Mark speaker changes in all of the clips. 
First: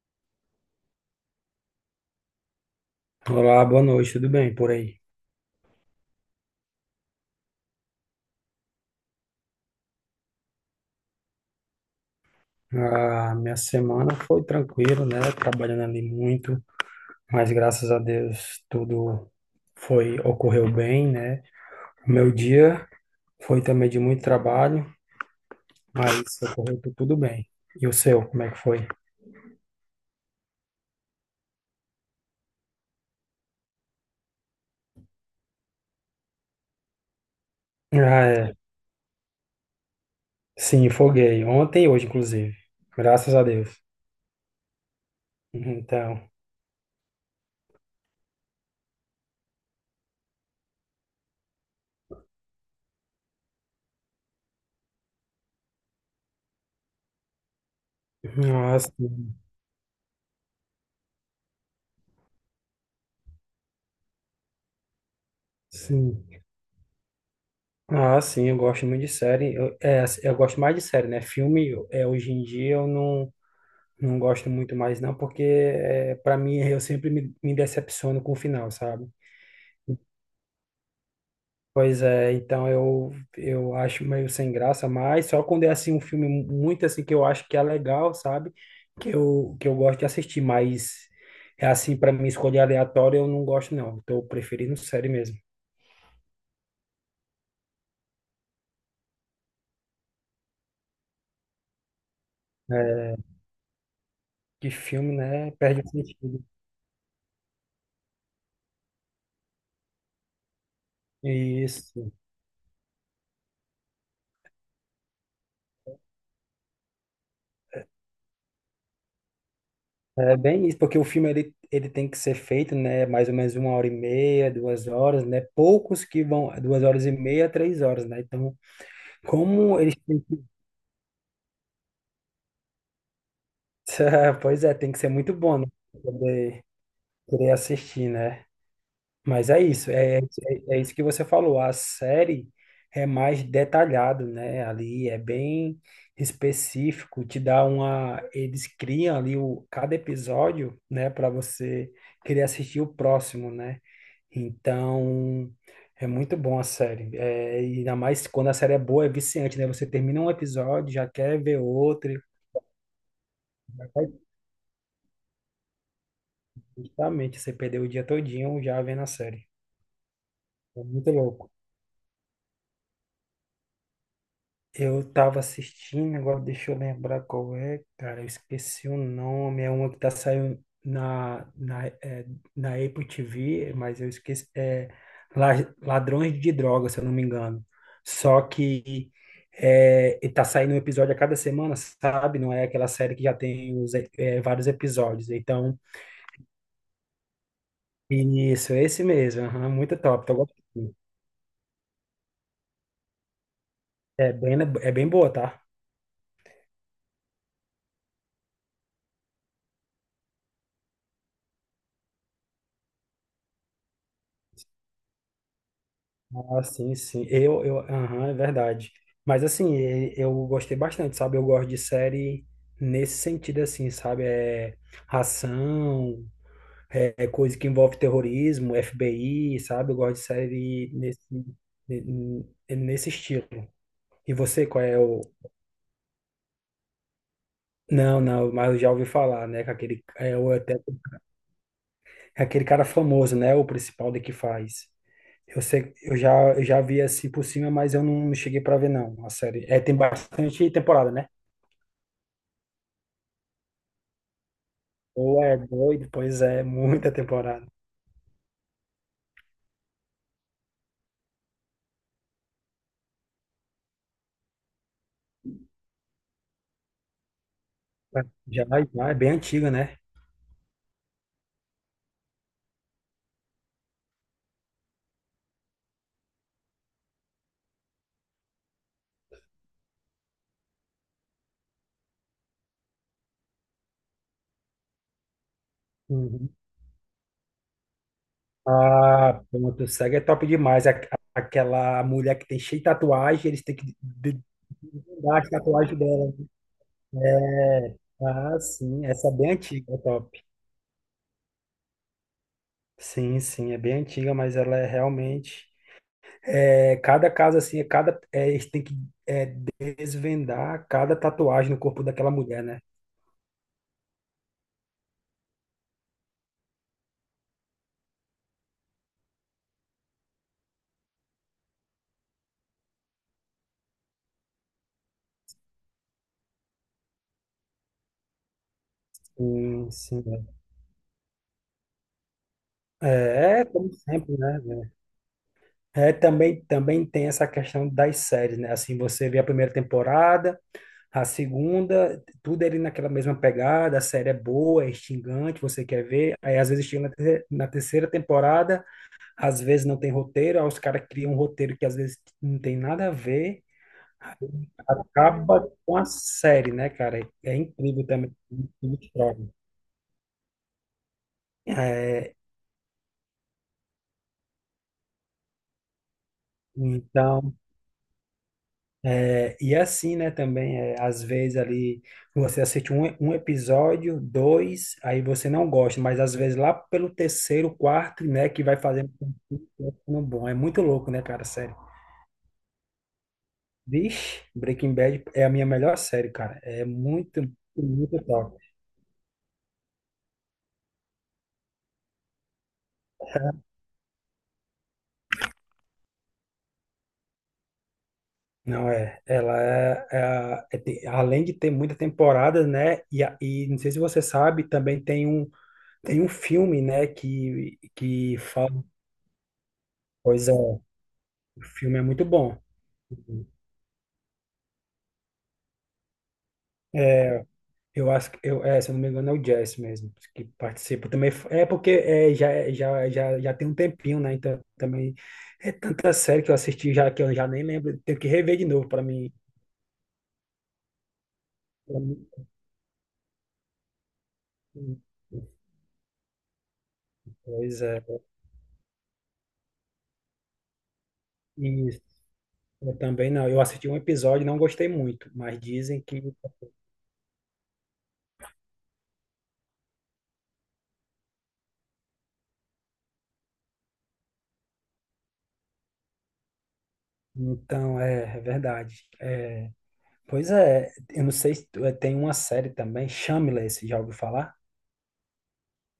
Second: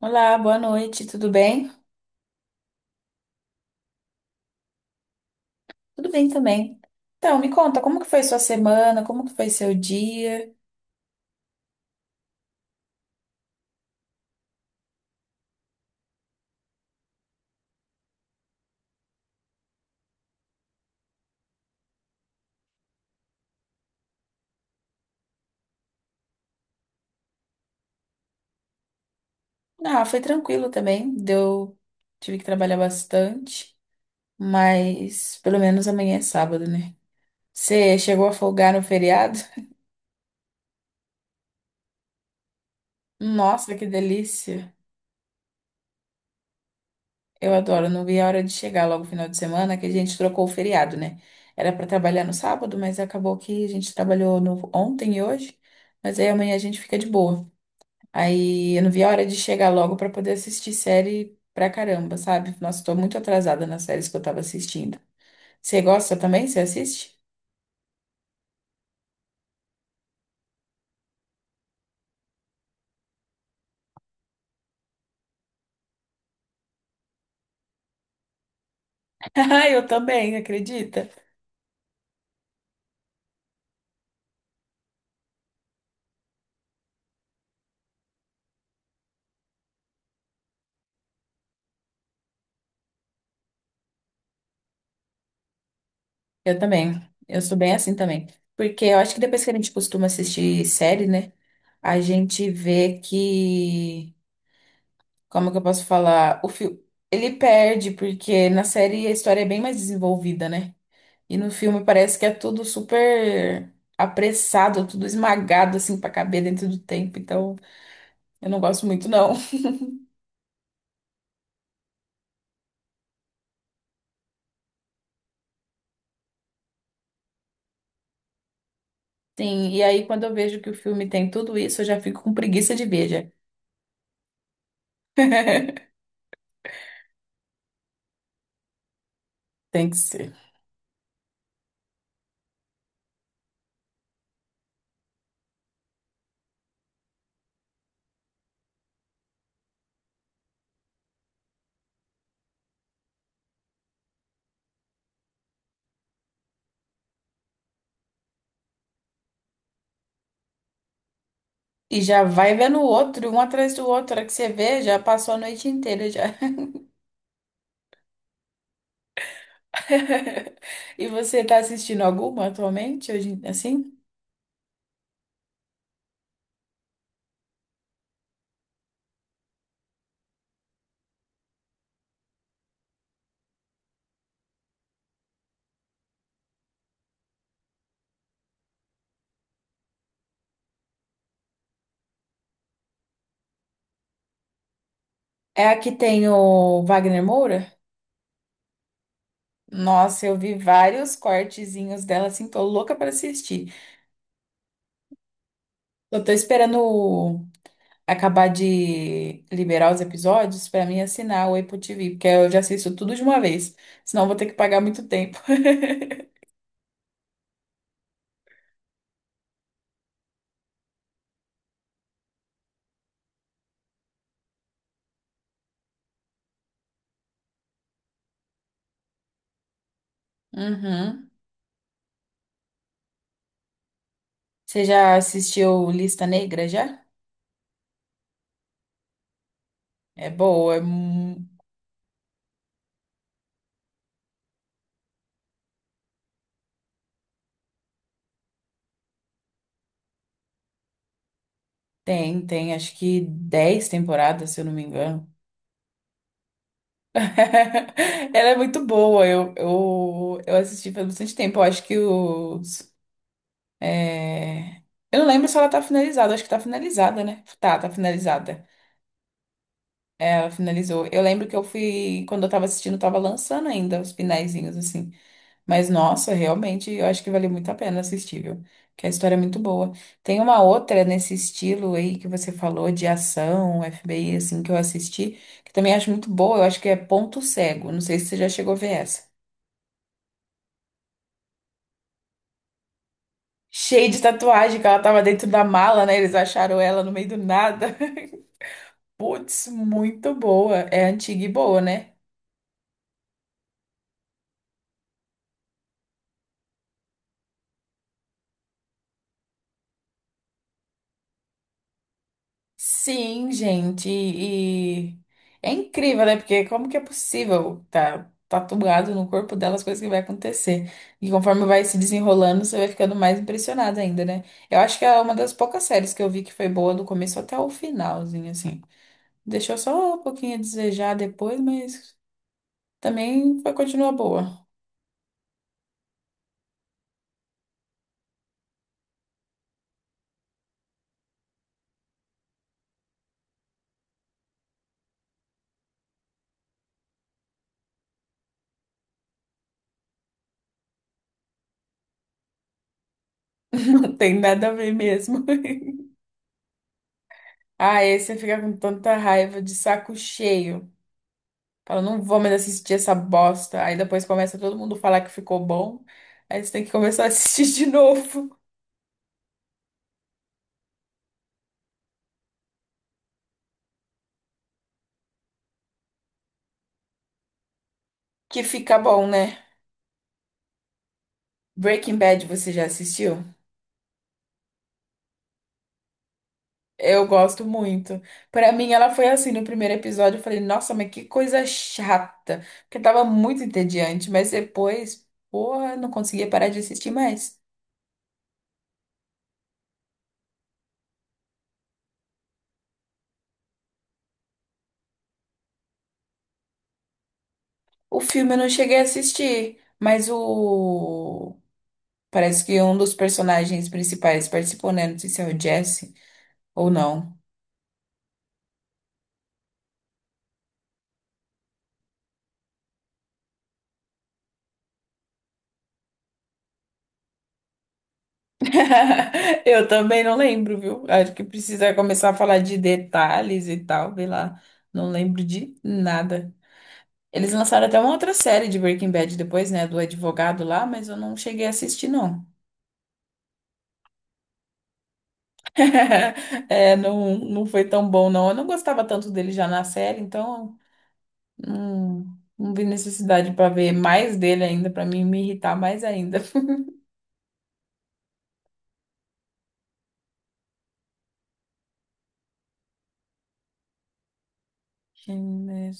Speaker 1: Olá, boa noite, tudo bem?
Speaker 2: Olá, boa noite, tudo bem por aí?
Speaker 1: Tudo bem também. Então, me conta, como que foi sua semana? Como que foi seu dia?
Speaker 2: A minha semana foi tranquila, né? Trabalhando ali muito, mas graças a Deus tudo foi ocorreu bem, né? O meu dia foi também de muito trabalho, mas ocorreu tudo bem. E o seu, como é que foi?
Speaker 1: Ah, foi tranquilo também. Deu, tive que trabalhar bastante, mas pelo menos amanhã é sábado, né? Você
Speaker 2: Ah,
Speaker 1: chegou a
Speaker 2: é.
Speaker 1: folgar no feriado?
Speaker 2: Sim, foguei. Ontem e hoje, inclusive. Graças a Deus.
Speaker 1: Nossa, que delícia!
Speaker 2: Então,
Speaker 1: Eu adoro, não vi a hora de chegar logo no final de semana, que a gente trocou o feriado, né? Era para trabalhar no sábado, mas acabou que a gente trabalhou no ontem e hoje, mas aí amanhã a gente fica de boa. Aí
Speaker 2: ah,
Speaker 1: eu não vi a hora de
Speaker 2: sim.
Speaker 1: chegar logo pra poder assistir série pra caramba, sabe? Nossa, tô muito atrasada nas séries que eu tava assistindo. Você gosta
Speaker 2: Sim.
Speaker 1: também? Você assiste?
Speaker 2: Ah, sim, eu gosto muito de série. Eu gosto mais de série, né? Filme, hoje em dia eu não. Não gosto muito mais, não, porque para mim eu sempre me decepciono com o final, sabe?
Speaker 1: Ah, eu também, acredita?
Speaker 2: Pois é, então eu acho meio sem graça, mas só quando é assim um filme muito assim que eu acho que é legal, sabe? Que eu gosto de assistir, mas é assim, para mim escolher aleatório eu não gosto, não. Tô preferindo série mesmo.
Speaker 1: Eu também. Eu sou bem assim também. Porque eu acho que depois que a gente costuma assistir série, né? A gente vê
Speaker 2: É,
Speaker 1: que.
Speaker 2: que filme,
Speaker 1: Como
Speaker 2: né?
Speaker 1: que eu
Speaker 2: Perde
Speaker 1: posso
Speaker 2: o
Speaker 1: falar?
Speaker 2: sentido.
Speaker 1: O filme. Ele perde, porque na série a história é bem mais desenvolvida, né? E no filme
Speaker 2: Isso.
Speaker 1: parece que é tudo super apressado, tudo esmagado assim pra caber dentro do tempo. Então, eu não gosto muito não.
Speaker 2: É bem isso, porque o filme ele tem que ser feito, né, mais ou menos 1 hora e meia, 2 horas, né, poucos que vão 2 horas e meia, 3 horas, né, então
Speaker 1: Sim,
Speaker 2: como
Speaker 1: e
Speaker 2: eles
Speaker 1: aí
Speaker 2: têm
Speaker 1: quando eu
Speaker 2: que.
Speaker 1: vejo que o filme tem tudo isso, eu já fico com preguiça de ver, já.
Speaker 2: Pois é, tem que ser muito bom, né, pra poder querer assistir, né, mas é
Speaker 1: Tem
Speaker 2: isso,
Speaker 1: que ser.
Speaker 2: é isso que você falou, a série é mais detalhado, né, ali é bem específico, te dá uma. Eles criam ali o, cada episódio, né, para você querer assistir o próximo, né, então, é muito bom a série. É, e ainda mais quando a série é boa, é viciante, né? Você termina um episódio, já quer ver
Speaker 1: E
Speaker 2: outro.
Speaker 1: já vai vendo o outro, um atrás do
Speaker 2: já
Speaker 1: outro. A
Speaker 2: vai-
Speaker 1: hora que você vê, já passou a noite inteira já.
Speaker 2: Justamente, você perdeu o dia todinho já vendo a série. É
Speaker 1: E
Speaker 2: muito
Speaker 1: você
Speaker 2: louco.
Speaker 1: tá assistindo alguma atualmente, hoje, assim?
Speaker 2: Eu tava assistindo, agora deixa eu lembrar qual é, cara, eu esqueci o nome, é uma que tá saindo na Apple TV, mas eu esqueci, La- Ladrões de Drogas, se eu não me engano. Só que e tá saindo um episódio a cada semana, sabe? Não é aquela série que já tem vários episódios.
Speaker 1: É a
Speaker 2: Então,
Speaker 1: que tem o Wagner Moura?
Speaker 2: isso, esse mesmo, aham, muito top,
Speaker 1: Nossa,
Speaker 2: tô
Speaker 1: eu vi
Speaker 2: gostando.
Speaker 1: vários cortezinhos dela, assim, tô louca pra assistir.
Speaker 2: É bem boa, tá?
Speaker 1: Eu tô esperando o acabar de liberar os episódios pra mim é assinar o Apple TV, porque eu já assisto tudo de uma vez, senão eu vou ter que pagar muito tempo.
Speaker 2: Ah, sim, sim. Aham, é verdade. Mas assim, eu gostei bastante, sabe? Eu gosto de série nesse sentido, assim, sabe? É ação, é coisa que envolve terrorismo, FBI, sabe? Eu gosto de série
Speaker 1: Uhum.
Speaker 2: ne- nesse estilo. E você,
Speaker 1: Você
Speaker 2: qual é
Speaker 1: já
Speaker 2: o.
Speaker 1: assistiu Lista Negra já?
Speaker 2: Não, não, mas eu já ouvi falar, né? Que aquele,
Speaker 1: É boa, é... mu-
Speaker 2: é aquele cara famoso, né? O principal de que faz. Eu sei, eu já vi assim por cima, mas eu não cheguei pra ver não, a série. É, tem bastante temporada, né?
Speaker 1: Tem, tem, acho que 10 temporadas, se eu não me engano.
Speaker 2: Ou é doido, pois é, muita temporada.
Speaker 1: Ela é muito boa, eu assisti faz bastante tempo, eu acho que os... é, Eu não lembro se ela tá finalizada, acho que tá finalizada, né? Tá, tá
Speaker 2: Já,
Speaker 1: finalizada.
Speaker 2: já é bem antiga, né?
Speaker 1: Ela finalizou. Eu lembro que eu fui, quando eu tava assistindo, eu tava lançando ainda os finalzinhos, assim. Mas, nossa, realmente, eu acho que valeu muito a pena assistir, viu? Porque a história é muito boa. Tem uma outra nesse estilo aí que você falou de ação, FBI, assim, que eu assisti, que também acho muito
Speaker 2: Uhum.
Speaker 1: boa. Eu acho que é Ponto Cego. Não sei se você já chegou a ver essa.
Speaker 2: Ah, pronto, o SEGA é top demais. Aquela mulher que tem cheio de tatuagem, eles têm que
Speaker 1: Cheia de tatuagem, que ela tava
Speaker 2: dar
Speaker 1: dentro
Speaker 2: as
Speaker 1: da
Speaker 2: tatuagens
Speaker 1: mala, né?
Speaker 2: dela.
Speaker 1: Eles acharam ela no meio do nada.
Speaker 2: Ah, sim, essa é bem
Speaker 1: Putz,
Speaker 2: antiga, é
Speaker 1: muito
Speaker 2: top.
Speaker 1: boa. É antiga e boa, né?
Speaker 2: Sim, sim, é bem antiga, mas ela é realmente. Cada caso, assim, é cada. Eles têm que desvendar cada tatuagem no corpo daquela mulher, né?
Speaker 1: Sim, gente, e é incrível, né? Porque como que é possível tá tatuado no corpo dela as coisas que vai acontecer? E conforme vai se desenrolando, você vai ficando mais impressionado ainda, né? Eu acho que é uma das poucas séries que eu vi que foi boa do começo até o finalzinho, assim. Deixou
Speaker 2: Sim,
Speaker 1: só um
Speaker 2: sim.
Speaker 1: pouquinho a desejar depois, mas também foi,
Speaker 2: Como
Speaker 1: continua
Speaker 2: sempre,
Speaker 1: boa.
Speaker 2: né? É, também tem essa questão das séries, né? Assim, você vê a primeira temporada, a segunda, tudo ali naquela mesma pegada, a série é boa, é instigante, você quer ver. Aí, às vezes, chega na terceira temporada, às vezes não tem roteiro, aí os caras criam um roteiro que às vezes não tem nada a ver,
Speaker 1: Não tem nada a ver mesmo.
Speaker 2: acaba com a série, né, cara? É
Speaker 1: Ah,
Speaker 2: incrível também.
Speaker 1: esse
Speaker 2: É
Speaker 1: fica com
Speaker 2: incrível que
Speaker 1: tanta
Speaker 2: prova.
Speaker 1: raiva de saco cheio. Fala, não
Speaker 2: É,
Speaker 1: vou mais assistir essa bosta. Aí depois começa todo mundo falar que ficou bom. Aí você tem que começar a
Speaker 2: Então,
Speaker 1: assistir de novo.
Speaker 2: e assim, né, também, é, às vezes ali você assiste um episódio, dois, aí você não gosta, mas às vezes lá pelo terceiro, quarto, né,
Speaker 1: Que
Speaker 2: que vai
Speaker 1: fica
Speaker 2: fazendo
Speaker 1: bom,
Speaker 2: com
Speaker 1: né?
Speaker 2: que vai ficando bom. É muito louco, né, cara, sério.
Speaker 1: Breaking Bad, você já assistiu?
Speaker 2: Vixe, Breaking Bad é a minha melhor série, cara. É
Speaker 1: Eu
Speaker 2: muito,
Speaker 1: gosto
Speaker 2: muito
Speaker 1: muito.
Speaker 2: top.
Speaker 1: Pra mim, ela foi assim no primeiro episódio. Eu falei, nossa, mas que coisa chata. Porque tava muito entediante. Mas depois, porra, não conseguia parar de assistir mais.
Speaker 2: Não é, ela é, é a- é te- além de ter muita temporada, né, e não sei se você sabe, também tem um filme, né, que,
Speaker 1: O
Speaker 2: que
Speaker 1: filme eu não
Speaker 2: fala,
Speaker 1: cheguei a assistir. Mas
Speaker 2: pois é. O
Speaker 1: o.
Speaker 2: filme é muito bom.
Speaker 1: Parece que um dos personagens principais participou, né? Não sei se é o Jesse ou não.
Speaker 2: É, eu acho que, se eu não me engano, é o Jess mesmo que participa também. É porque já tem um tempinho, né? Então também é tanta série que eu assisti já que eu já nem lembro. Tenho que rever de novo para mim.
Speaker 1: Eu também não lembro, viu? Acho que precisa
Speaker 2: pra mim-
Speaker 1: começar a falar de detalhes e tal, sei lá. Não lembro de nada. Eles
Speaker 2: Pois
Speaker 1: lançaram até
Speaker 2: é.
Speaker 1: uma outra série de Breaking Bad depois, né? Do advogado lá, mas eu não cheguei a
Speaker 2: Isso.
Speaker 1: assistir, não.
Speaker 2: Eu também não. Eu assisti um episódio e não gostei muito, mas dizem que.
Speaker 1: É, não, não foi tão bom, não. Eu não gostava tanto dele já na série, então não, não vi necessidade pra ver mais dele ainda, pra mim me irritar mais ainda.
Speaker 2: Então, é verdade. Pois é, eu não sei se tem uma série também, Shameless, já ouviu falar?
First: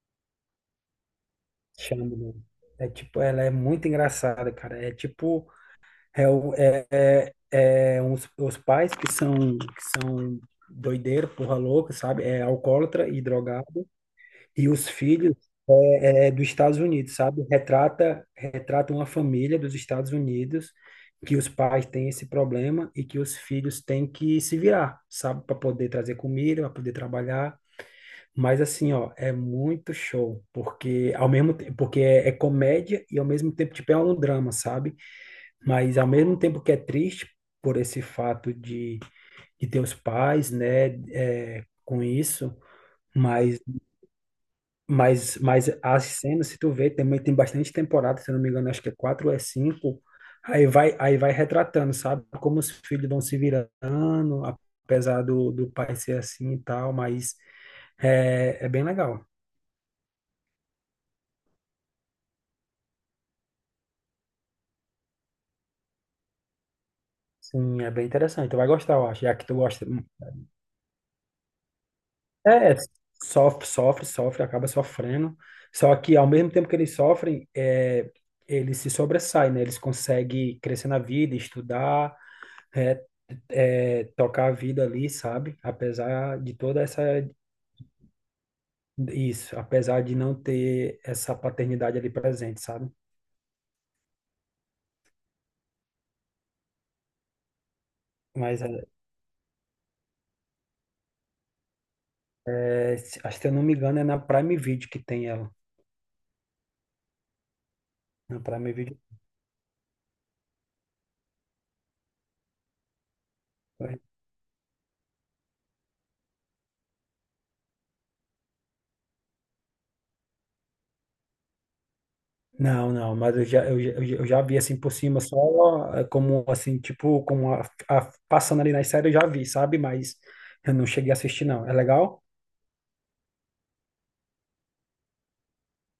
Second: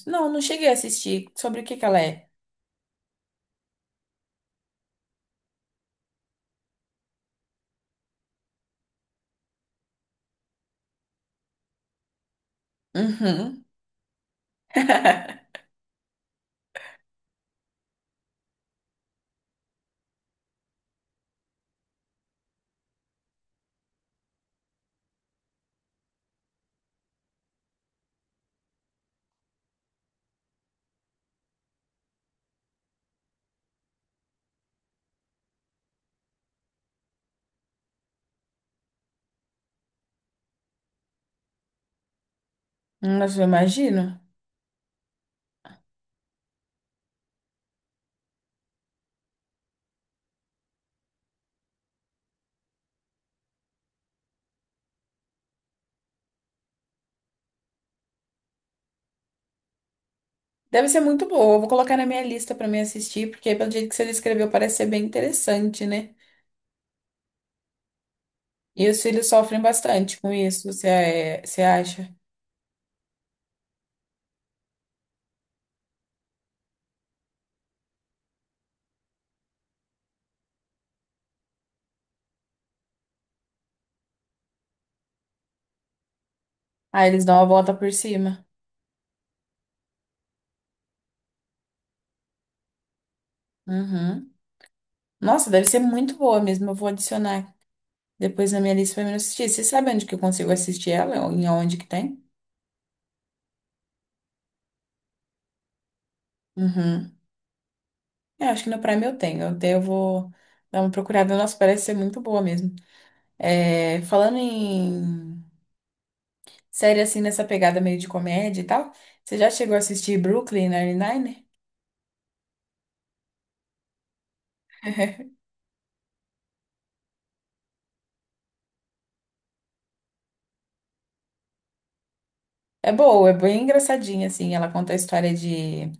Speaker 1: Não, não cheguei a assistir. Sobre o que que ela
Speaker 2: Chama,
Speaker 1: é?
Speaker 2: né? É tipo, ela é muito engraçada, cara. É tipo, é, o- é, os pais que são doideiro, porra louca, sabe? É alcoólatra e
Speaker 1: Uhum.
Speaker 2: drogado. E os filhos é dos Estados Unidos, sabe? Retrata uma família dos Estados Unidos que os pais têm esse problema e que os filhos têm que se virar, sabe? Para poder trazer comida, para poder trabalhar. Mas assim, ó, é muito show, porque ao mesmo tempo, porque é comédia e ao mesmo tempo tipo é um drama, sabe? Mas ao mesmo tempo que é triste por esse fato de ter os pais, né, com isso,
Speaker 1: Nossa, eu
Speaker 2: mas,
Speaker 1: imagino.
Speaker 2: mas as cenas, se tu vê, também tem bastante temporada, se eu não me engano, acho que é quatro ou é cinco, aí vai retratando, sabe? Como os filhos vão se virando, apesar do pai ser assim e tal, mas é bem legal.
Speaker 1: Deve ser muito boa. Eu vou colocar na minha lista pra me assistir, porque pelo jeito que você descreveu, parece ser bem interessante, né?
Speaker 2: Sim, é bem interessante. Tu vai
Speaker 1: E
Speaker 2: gostar,
Speaker 1: os
Speaker 2: eu acho,
Speaker 1: filhos
Speaker 2: já que tu
Speaker 1: sofrem
Speaker 2: gosta.
Speaker 1: bastante com isso, você, é- Você acha?
Speaker 2: É, sofre, sofre, sofre, acaba sofrendo. Só que ao mesmo tempo que eles sofrem, eles se sobressaem, né? Eles conseguem crescer na vida, estudar, é, tocar a vida ali, sabe? Apesar de toda essa.
Speaker 1: Ah, eles dão a volta por cima.
Speaker 2: Isso, apesar de não ter essa paternidade ali presente, sabe?
Speaker 1: Uhum. Nossa, deve ser muito boa mesmo. Eu vou adicionar depois na
Speaker 2: Mas,
Speaker 1: minha lista pra me assistir. Você sabe onde que eu consigo assistir ela? Em onde que tem?
Speaker 2: acho que se eu não me engano, é na Prime Video que tem ela.
Speaker 1: Uhum.
Speaker 2: Na
Speaker 1: Eu acho que
Speaker 2: Prime
Speaker 1: no
Speaker 2: Video.
Speaker 1: Prime eu tenho. Até eu vou dar uma procurada. Nossa, parece ser muito boa mesmo. É, falando em série assim nessa pegada meio de comédia e tal. Você já chegou a assistir Brooklyn Nine-Nine?
Speaker 2: Não, não, mas eu já vi assim por cima, só como assim, tipo, passando ali nas séries eu já vi, sabe? Mas eu não cheguei a assistir, não. É legal?
Speaker 1: É boa, é bem engraçadinha, assim. Ela conta a história de.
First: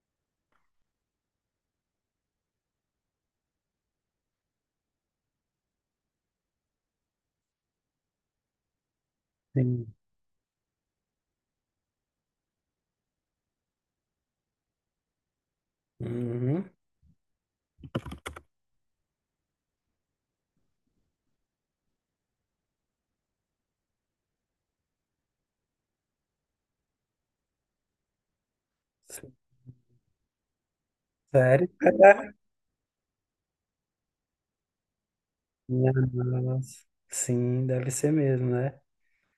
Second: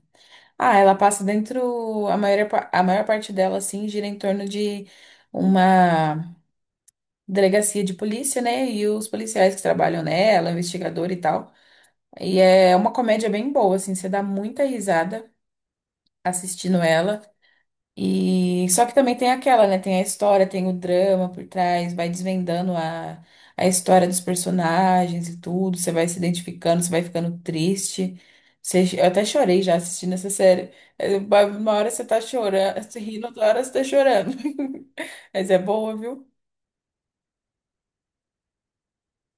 Speaker 1: Ah, ela passa dentro. A maior, a maior parte dela, assim, gira em torno de uma delegacia de polícia, né? E os policiais que
Speaker 2: Sim.
Speaker 1: trabalham nela, investigador e tal. E é uma comédia bem boa, assim. Você dá muita risada
Speaker 2: Uhum.
Speaker 1: assistindo ela. E só que também tem aquela, né? Tem a história, tem o drama por trás, vai desvendando a história dos personagens e tudo. Você vai se identificando, você vai ficando triste. Eu até chorei já assistindo essa série. É, Uma
Speaker 2: Sério?
Speaker 1: uma hora você tá
Speaker 2: É.
Speaker 1: chorando, você rindo, outra hora você tá chorando. Mas é
Speaker 2: Né?
Speaker 1: boa, viu?
Speaker 2: Nossa. Sim, deve ser mesmo, né?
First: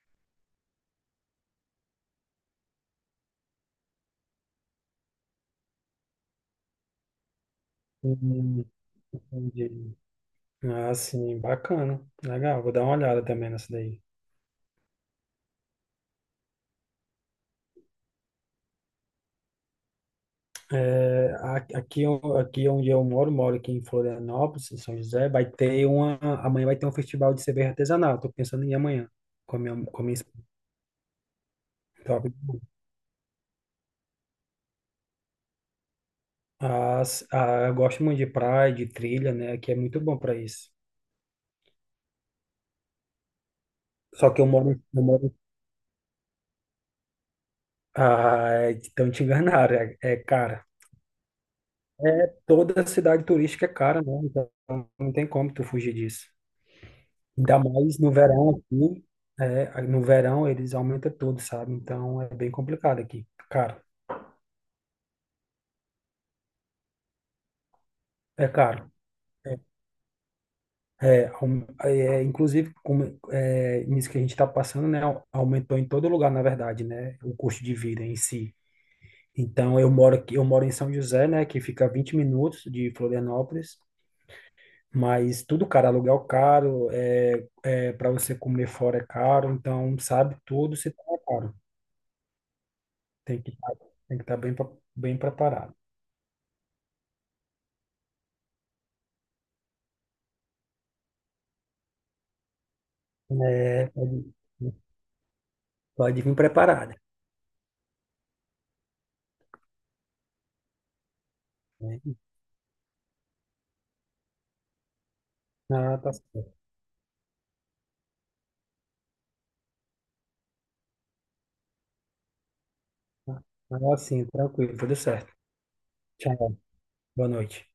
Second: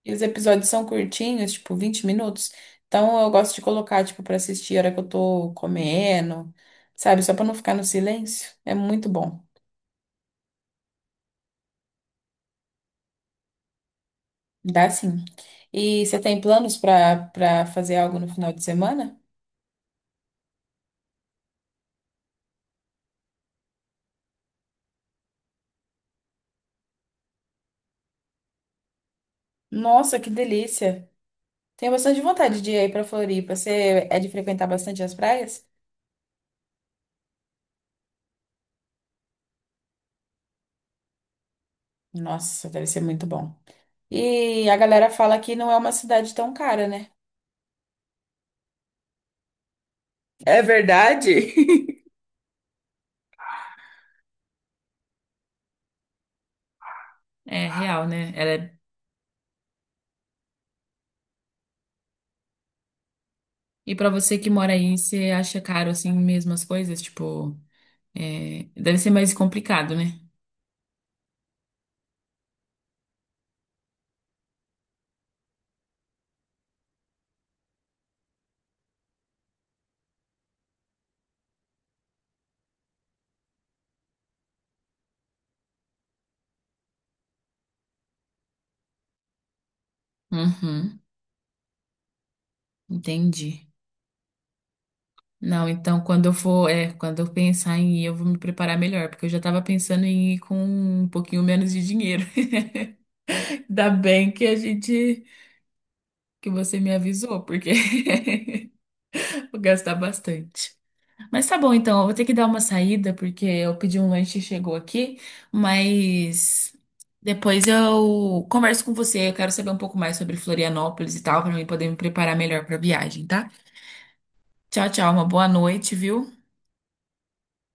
Speaker 1: E os episódios são curtinhos, tipo 20 minutos. Então eu gosto de colocar, tipo, pra assistir a hora que eu tô comendo, sabe? Só pra não ficar no silêncio.
Speaker 2: Hum,
Speaker 1: É muito bom.
Speaker 2: entendi. Ah, sim, bacana. Legal, vou dar uma olhada também nessa daí.
Speaker 1: Dá sim. E você tem planos para fazer algo no final de semana?
Speaker 2: Aqui onde eu moro, aqui em Florianópolis, em São José, amanhã vai ter um festival de cerveja artesanal, estou pensando em ir amanhã, com a minha
Speaker 1: Nossa, que
Speaker 2: esposa.
Speaker 1: delícia! Tenho bastante
Speaker 2: Top.
Speaker 1: vontade de ir aí para Floripa. Você é de frequentar bastante as praias?
Speaker 2: Eu gosto muito de praia, de trilha, né, que é muito bom para isso.
Speaker 1: Nossa, deve ser muito bom.
Speaker 2: Só que
Speaker 1: E a galera fala que não é uma cidade tão cara, né?
Speaker 2: ah, então te enganaram, é
Speaker 1: É
Speaker 2: cara.
Speaker 1: verdade?
Speaker 2: É, toda cidade turística é cara, né, então não tem como tu fugir disso. Ainda
Speaker 1: É
Speaker 2: mais
Speaker 1: real,
Speaker 2: no
Speaker 1: né?
Speaker 2: verão
Speaker 1: Ela é-
Speaker 2: aqui, no verão eles aumentam tudo, sabe? Então é bem complicado aqui. Caro,
Speaker 1: E pra você que mora aí, você acha caro assim mesmo as coisas? Tipo,
Speaker 2: é
Speaker 1: é,
Speaker 2: caro.
Speaker 1: deve ser mais
Speaker 2: É,
Speaker 1: complicado, né?
Speaker 2: é, aum- é, inclusive, nisso que a gente está passando, né? Aumentou em todo lugar, na verdade, né? O custo de vida em si. Então eu moro em São José, né? Que fica 20 minutos de Florianópolis, mas tudo caro, aluguel caro, para você comer fora é caro, então sabe, tudo se
Speaker 1: Uhum,
Speaker 2: torna caro. Tem que
Speaker 1: entendi.
Speaker 2: estar tem que estar bem, bem
Speaker 1: Não,
Speaker 2: preparado.
Speaker 1: então quando eu for, é, quando eu pensar em ir, eu vou me preparar melhor, porque eu já tava pensando em ir com um pouquinho menos de dinheiro.
Speaker 2: É,
Speaker 1: Ainda bem
Speaker 2: pode,
Speaker 1: que a gente,
Speaker 2: pode vir
Speaker 1: que você me
Speaker 2: preparada.
Speaker 1: avisou, porque vou gastar bastante. Mas tá bom, então, eu vou
Speaker 2: Né?
Speaker 1: ter que dar uma saída, porque eu pedi um lanche e chegou aqui,
Speaker 2: Ah, tá certo.
Speaker 1: mas depois eu converso com você, eu quero saber um pouco mais sobre Florianópolis e tal, pra mim poder me preparar melhor pra viagem, tá?
Speaker 2: Ah, sim, tranquilo,
Speaker 1: Tchau,
Speaker 2: tudo
Speaker 1: tchau, uma
Speaker 2: certo.
Speaker 1: boa noite, viu?
Speaker 2: Tchau, boa noite.